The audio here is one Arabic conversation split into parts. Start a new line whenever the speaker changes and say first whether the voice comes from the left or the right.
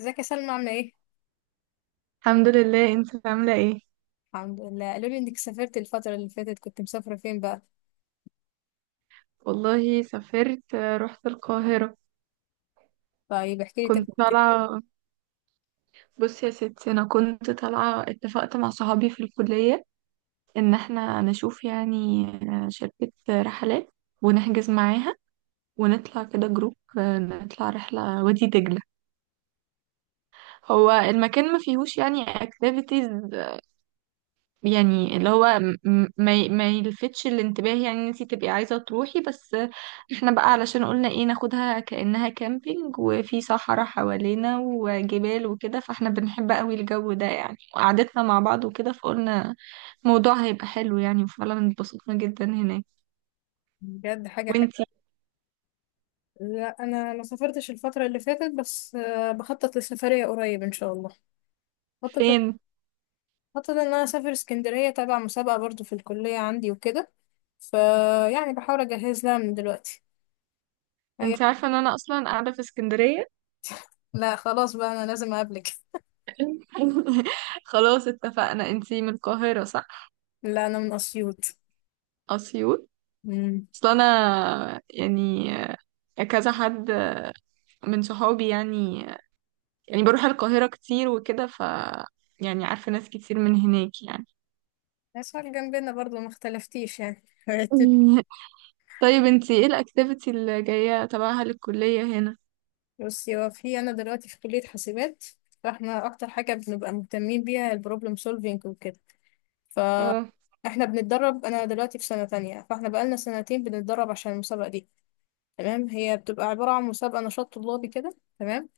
left: ازيك يا سلمى، عاملة ايه؟
right: الحمد لله. انت عاملة ايه؟
left: الحمد لله، قالوا لي انك سافرت الفترة اللي فاتت، كنت مسافرة فين بقى؟
right: والله سافرت رحت القاهرة.
left: طيب احكي لي
right: كنت
left: تجربتك.
right: طالعة. بصي يا ستي انا كنت طالعة، اتفقت مع صحابي في الكلية ان احنا نشوف، يعني شركة رحلات، ونحجز معاها ونطلع كده جروب. نطلع رحلة وادي دجلة. هو المكان ما فيهوش يعني اكتيفيتيز، يعني اللي هو ما يلفتش الانتباه، يعني ان انتي تبقي عايزة تروحي بس. احنا بقى علشان قلنا ايه، ناخدها كأنها كامبينج، وفي صحراء حوالينا وجبال وكده، فاحنا بنحب قوي الجو ده يعني، وقعدتنا مع بعض وكده، فقلنا الموضوع هيبقى حلو يعني، وفعلا اتبسطنا جدا هناك.
left: بجد حاجة حلوة.
right: وانتي؟
left: لا انا ما سافرتش الفترة اللي فاتت، بس بخطط لسفرية قريب ان شاء الله. بخطط
right: فين؟
left: بخطط ان انا اسافر اسكندرية تبع مسابقة برضو في الكلية عندي وكده، فيعني بحاول اجهز لها من دلوقتي. هي...
right: انتي عارفة ان انا اصلا قاعدة في اسكندرية.
left: لا خلاص بقى، انا لازم اقابلك.
right: خلاص، اتفقنا. انتي من القاهرة، صح؟
left: لا انا من اسيوط.
right: اسيوط.
left: امم
right: اصل انا يعني كذا حد من صحابي يعني، يعني بروح القاهرة كتير وكده، ف يعني عارفة ناس كتير من هناك يعني.
left: اسوان جنبنا برضو، ما اختلفتيش يعني.
right: طيب انتي ايه الاكتيفيتي اللي جاية تبعها للكلية هنا؟
left: بصي، هو في انا دلوقتي في كلية حاسبات، فاحنا اكتر حاجة بنبقى مهتمين بيها البروبلم سولفينج وكده.
right: اه.
left: فاحنا بنتدرب، انا دلوقتي في سنة تانية، فاحنا بقالنا سنتين بنتدرب عشان المسابقة دي. تمام، هي بتبقى عبارة عن مسابقة نشاط طلابي كده، تمام.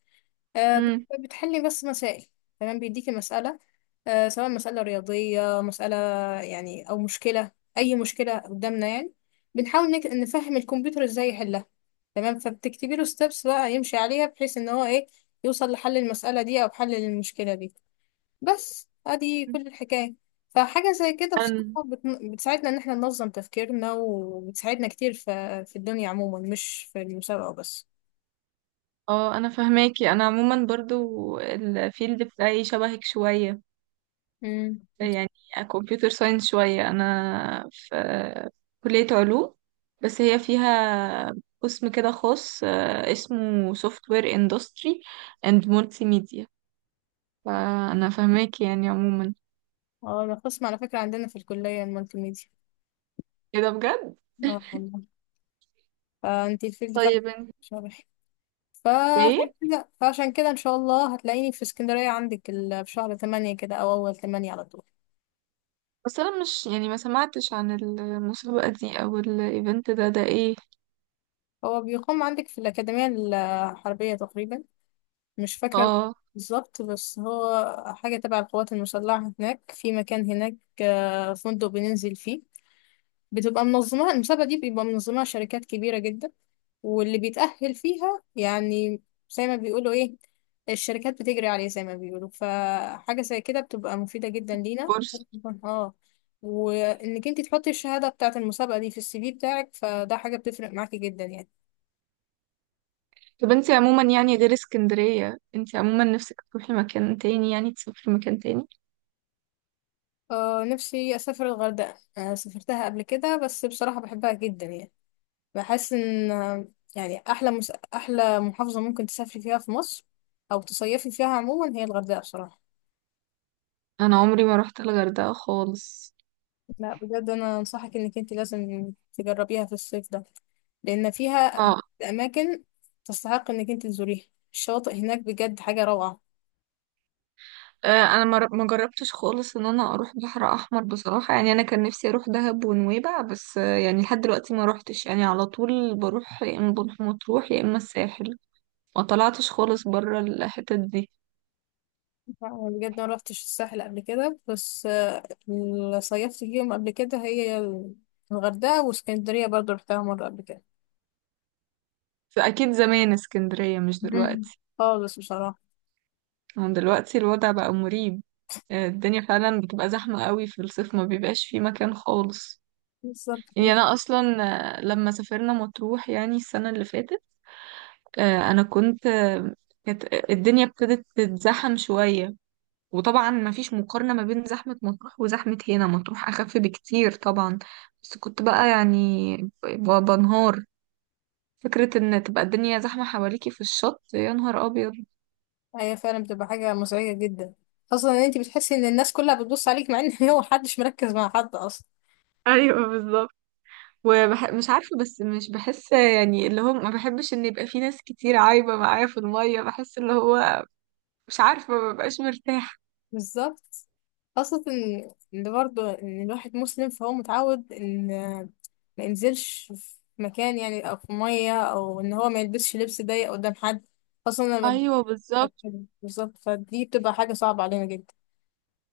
right: امم.
left: بتحلي بس مسائل. تمام، بيديكي مسألة، سواء مسألة رياضية، مسألة يعني أو مشكلة، أي مشكلة قدامنا يعني. بنحاول نفهم الكمبيوتر إزاي يحلها. تمام، فبتكتبي له ستيبس بقى يمشي عليها، بحيث إن هو إيه، يوصل لحل المسألة دي أو حل المشكلة دي. بس أدي كل الحكاية. فحاجة زي كده
right: انا،
left: بصراحة بتساعدنا إن إحنا ننظم تفكيرنا، وبتساعدنا كتير في الدنيا عموما، مش في المسابقة بس.
right: اه انا فهماكي. انا عموما برضو الفيلد بتاعي شبهك شوية، يعني كمبيوتر ساينس شوية. انا في كلية علوم، بس هي فيها قسم كده خاص، اسمه سوفت وير اندستري اند مولتي ميديا. فانا فاهماكي يعني عموما.
left: اه، ده قسم على فكرة عندنا في الكلية، المالتي ميديا.
right: ايه ده، بجد؟
left: اه والله. فانتي الفيلد فعلا.
right: طيب انت،
left: شرح. فعشان
right: ايه
left: كده فعشان كده ان شاء الله هتلاقيني في اسكندرية عندك، في شهر 8 كده او اول 8 على طول.
right: بس انا مش يعني ما سمعتش عن المسابقة دي او الايفنت ده، ده ايه؟
left: هو بيقام عندك في الأكاديمية الحربية تقريبا، مش فاكرة
right: اه.
left: بالظبط، بس هو حاجة تبع القوات المسلحة هناك، في مكان هناك، فندق بننزل فيه. بتبقى منظمة المسابقة دي، بيبقى منظمها شركات كبيرة جدا، واللي بيتأهل فيها يعني، زي ما بيقولوا ايه، الشركات بتجري عليه زي ما بيقولوا. فحاجة زي كده بتبقى مفيدة جدا لينا.
right: كورس.
left: اه. وانك انت تحطي الشهادة بتاعة المسابقة دي في السي في بتاعك، فده حاجة بتفرق معاكي جدا يعني.
right: طب انت عموما يعني غير اسكندرية، انت عموما نفسك تروحي مكان تاني؟ يعني تسافري مكان تاني.
left: اه، نفسي اسافر الغردقة، آه سافرتها قبل كده بس بصراحة بحبها جدا يعني. بحس ان يعني احلى احلى محافظة ممكن تسافري فيها في مصر، او تصيفي فيها عموما، هي الغردقة بصراحة.
right: انا عمري ما رحت الغردقة خالص.
left: لا بجد انا انصحك انك انت لازم تجربيها في الصيف ده، لان فيها
right: اه.
left: اماكن تستحق انك انت تزوريها، الشواطئ هناك بجد حاجه روعه.
right: انا ما جربتش خالص ان انا اروح بحر احمر بصراحة. يعني انا كان نفسي اروح دهب ونويبع، بس يعني لحد دلوقتي ما روحتش يعني. على طول بروح يا اما بروح مطروح يا اما الساحل. ما طلعتش خالص بره الحتت دي.
left: أنا بجد ما روحتش الساحل قبل كده، بس اللي صيفت فيهم قبل كده هي الغردقه واسكندريه، برضو رحتها مره قبل كده.
right: فأكيد زمان اسكندرية، مش
left: مم.
right: دلوقتي.
left: خالص بصراحه.
right: هم دلوقتي الوضع بقى مريب. الدنيا فعلا بتبقى زحمة قوي في الصيف، ما بيبقاش فيه مكان خالص.
left: بالظبط،
right: يعني أنا أصلا، لما سافرنا مطروح يعني السنة اللي فاتت، آه، أنا كنت آه، كانت آه، الدنيا ابتدت تتزحم شوية. وطبعا ما فيش مقارنة ما بين زحمة مطروح وزحمة هنا، مطروح أخف بكتير طبعا. بس كنت بقى يعني بنهار، فكرة ان تبقى الدنيا زحمة حواليكي في الشط، يا نهار ابيض.
left: هي فعلا بتبقى حاجه مزعجه جدا، خاصه ان انت بتحسي ان الناس كلها بتبص عليك، مع ان هو محدش مركز مع حد اصلا.
right: ايوه، بالظبط. مش عارفة، بس مش بحس يعني اللي هو ما بحبش ان يبقى في ناس كتير عايبة معايا في المية. بحس اللي هو مش عارفة، ما ببقاش مرتاحة.
left: بالظبط، خاصة إن برضه إن الواحد مسلم فهو متعود إن ما ينزلش في مكان يعني، أو في مية، أو إن هو ما يلبسش لبس ضيق قدام حد، خاصة لما
right: ايوه، بالظبط.
left: بالظبط، فدي بتبقى حاجة صعبة علينا جدا،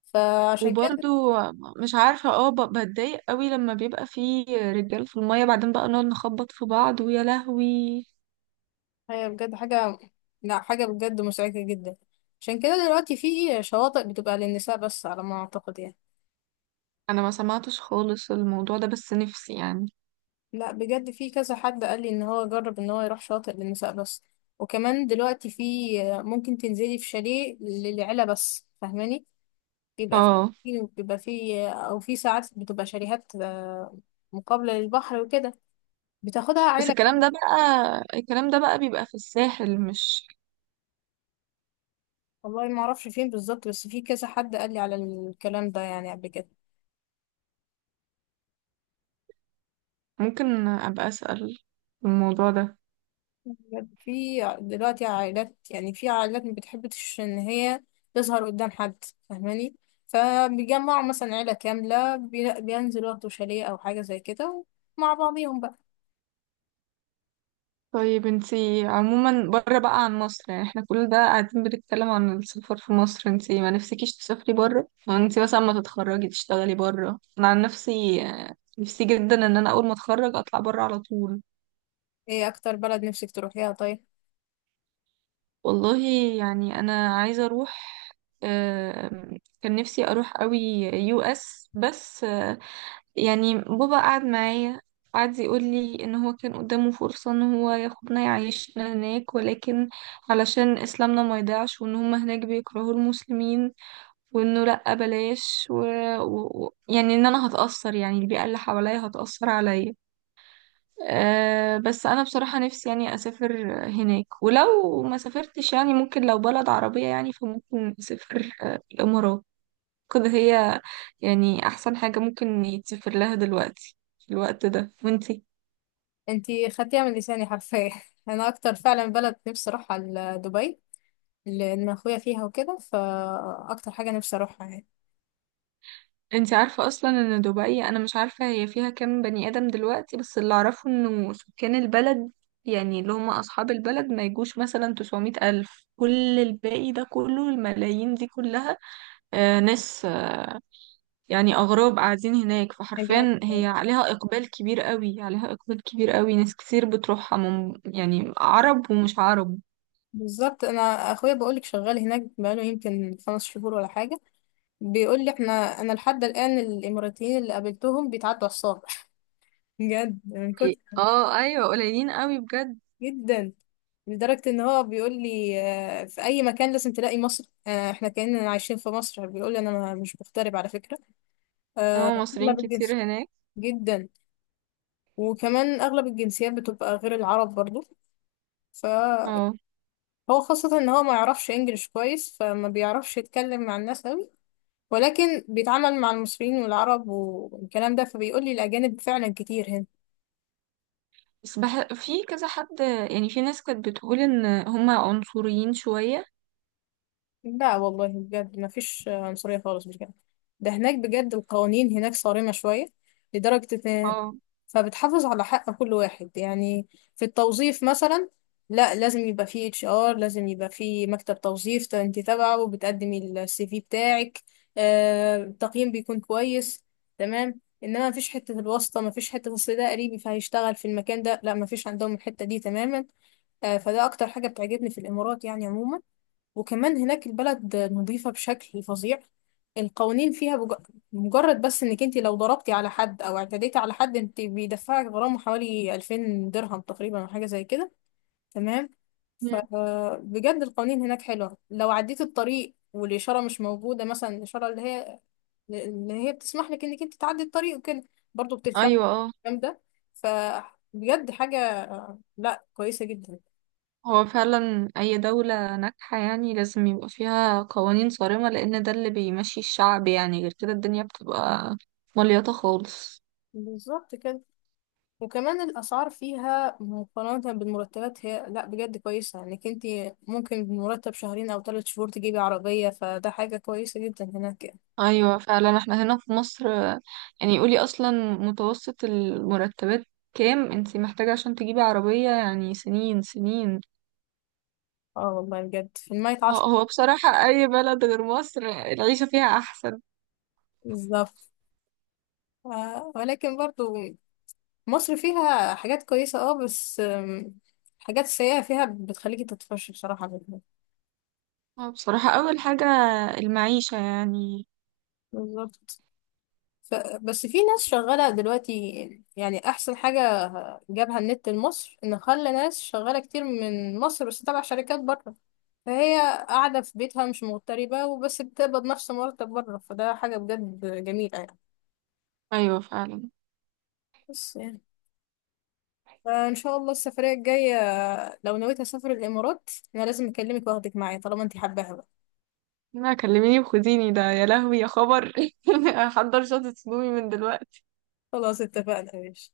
left: فعشان كده.
right: وبرضو مش عارفه، اه بتضايق قوي لما بيبقى في رجال في الميه، بعدين بقى نقعد نخبط في بعض، ويا لهوي.
left: هي بجد حاجة، لا حاجة بجد مزعجة جدا، عشان كده دلوقتي في شواطئ بتبقى للنساء بس على ما أعتقد يعني.
right: انا ما سمعتش خالص الموضوع ده، بس نفسي يعني.
left: لا بجد في كذا حد قال لي ان هو جرب ان هو يروح شاطئ للنساء بس، وكمان دلوقتي في، ممكن تنزلي في شاليه للعيلة بس، فاهماني؟ بيبقى في،
right: اه.
left: بيبقى في او في ساعات بتبقى شاليهات، مقابلة للبحر وكده، بتاخدها
right: بس
left: عيلة
right: الكلام
left: كاملة.
right: ده بقى، الكلام ده بقى بيبقى في الساحل، مش
left: والله ما اعرفش فين بالظبط، بس في كذا حد قال لي على الكلام ده يعني قبل كده.
right: ممكن أبقى أسأل في الموضوع ده.
left: بجد في دلوقتي عائلات، يعني في عائلات ما بتحبش ان هي تظهر قدام حد، فاهماني؟ فبيجمعوا مثلا عيلة كاملة، بينزلوا ياخدوا شاليه او حاجة زي كده مع بعضيهم بقى.
right: طيب انتي عموما بره بقى عن مصر، يعني احنا كل ده قاعدين بنتكلم عن السفر في مصر، انتي ما نفسكيش تسافري بره؟ انتي مثلا ما تتخرجي تشتغلي بره؟ انا عن نفسي نفسي جدا ان انا اول ما اتخرج اطلع بره على طول.
left: ايه اكتر بلد نفسك تروحيها طيب؟
right: والله، يعني انا عايزه اروح، كان نفسي اروح قوي يو اس، بس يعني بابا قعد معايا قعد يقول لي ان هو كان قدامه فرصه ان هو ياخدنا يعيشنا هناك، ولكن علشان اسلامنا ما يضيعش، وان هم هناك بيكرهوا المسلمين، وانه لا بلاش يعني ان انا هتاثر، يعني البيئه اللي حواليا هتاثر عليا. أه، بس انا بصراحة نفسي يعني اسافر هناك. ولو ما سافرتش، يعني ممكن لو بلد عربية، يعني فممكن اسافر الامارات. كده هي يعني احسن حاجة ممكن يتسافر لها دلوقتي في الوقت ده. وانتي؟
left: انتي خدتيها من لساني حرفيا. انا اكتر فعلا بلد نفسي اروحها دبي، لان اخويا فيها وكده، فاكتر حاجة نفسي اروحها يعني.
right: انتي عارفة اصلا ان دبي، انا مش عارفة هي فيها كام بني ادم دلوقتي، بس اللي اعرفه انه سكان البلد يعني اللي هم اصحاب البلد ما يجوش مثلا 900 الف، كل الباقي ده كله الملايين دي كلها ناس يعني أغراب قاعدين هناك.
left: أجانب.
right: فحرفيا هي عليها إقبال كبير قوي، عليها إقبال كبير قوي، ناس كتير بتروحها من يعني عرب ومش عرب.
left: بالظبط، انا اخويا بقولك شغال هناك بقاله يمكن 5 شهور ولا حاجة، بيقول لي احنا، انا لحد الان الاماراتيين اللي قابلتهم بيتعدوا على الصابع. بجد من كتر،
right: اه ايوه، قليلين قوي بجد.
left: جدا، لدرجة ان هو بيقول لي في اي مكان لازم تلاقي مصر، احنا كأننا عايشين في مصر، بيقول لي انا مش مغترب على فكرة. آه،
right: اه مصريين
left: اغلب
right: كتير
left: الجنس،
right: هناك.
left: جدا، وكمان اغلب الجنسيات بتبقى غير العرب برضو. فهو
right: اه
left: خاصة ان هو ما يعرفش انجليش كويس، فما بيعرفش يتكلم مع الناس قوي، ولكن بيتعامل مع المصريين والعرب والكلام ده، فبيقول لي الاجانب فعلا كتير هنا.
right: بس في كذا حد يعني، في ناس كانت بتقول إن هما عنصريين شوية.
left: لا والله بجد ما فيش عنصرية خالص بجد، ده هناك بجد القوانين هناك صارمة شوية، لدرجة إن
right: اه.
left: فبتحافظ على حق كل واحد يعني، في التوظيف مثلا، لا لازم يبقى فيه HR، لازم يبقى فيه مكتب توظيف، انت تبعه وبتقدمي السي في بتاعك، التقييم بيكون كويس، تمام، انما مفيش حتة الواسطة، مفيش حتة اصل ده قريبي فهيشتغل في المكان ده، لا مفيش عندهم الحتة دي تماما. فده اكتر حاجة بتعجبني في الامارات يعني عموما، وكمان هناك البلد نظيفة بشكل فظيع، القوانين فيها مجرد بس انك انت لو ضربتي على حد او اعتديتي على حد، انت بيدفعك غرامة حوالي 2000 درهم تقريبا او حاجة زي كده، تمام.
right: مم.
left: فبجد القوانين هناك حلوة، لو عديت الطريق والإشارة مش موجودة مثلا، الإشارة اللي هي بتسمح لك انك انت تعدي الطريق وكده، برضه بتدفع
right: أيوة اه.
left: الكلام ده. فبجد حاجة، لا كويسة جدا.
right: هو فعلا أي دولة ناجحة يعني لازم يبقى فيها قوانين صارمة، لأن ده اللي بيمشي الشعب يعني. غير كده الدنيا بتبقى مليطة خالص.
left: بالظبط كده. وكمان الأسعار فيها مقارنة بالمرتبات، هي لأ بجد كويسة، إنك انتي ممكن بمرتب شهرين أو 3 شهور تجيبي عربية، فده حاجة كويسة جدا هناك يعني.
right: ايوه، فعلا. احنا هنا في مصر يعني قولي اصلا متوسط المرتبات كام انتي محتاجة عشان تجيبي عربية؟ يعني سنين سنين.
left: اه والله بجد في المية
right: هو،
left: عشرة
right: هو بصراحة اي بلد غير مصر العيشة فيها احسن.
left: بالظبط. آه ولكن برضو مصر فيها حاجات كويسة، اه بس الحاجات السيئة فيها بتخليكي تطفشي بصراحة منها.
right: هو بصراحة اول حاجة المعيشة يعني.
left: بالظبط. ف... بس في ناس شغالة دلوقتي، يعني أحسن حاجة جابها النت لمصر إن خلى ناس شغالة كتير من مصر بس تبع شركات بره، فهي قاعدة في بيتها مش مغتربة، وبس بتقبض نفس مرتب بره، فده حاجة بجد جميلة يعني.
right: ايوه، فعلا.
left: بس يعني فإن شاء الله السفرية الجاية، لو نويت أسافر الإمارات، أنا لازم أكلمك وأخدك معايا طالما أنت حباها بقى.
right: ما كلميني وخديني ده، يا لهوي يا خبر. هحضر شنطة هدومي من دلوقتي.
left: خلاص اتفقنا يا باشا.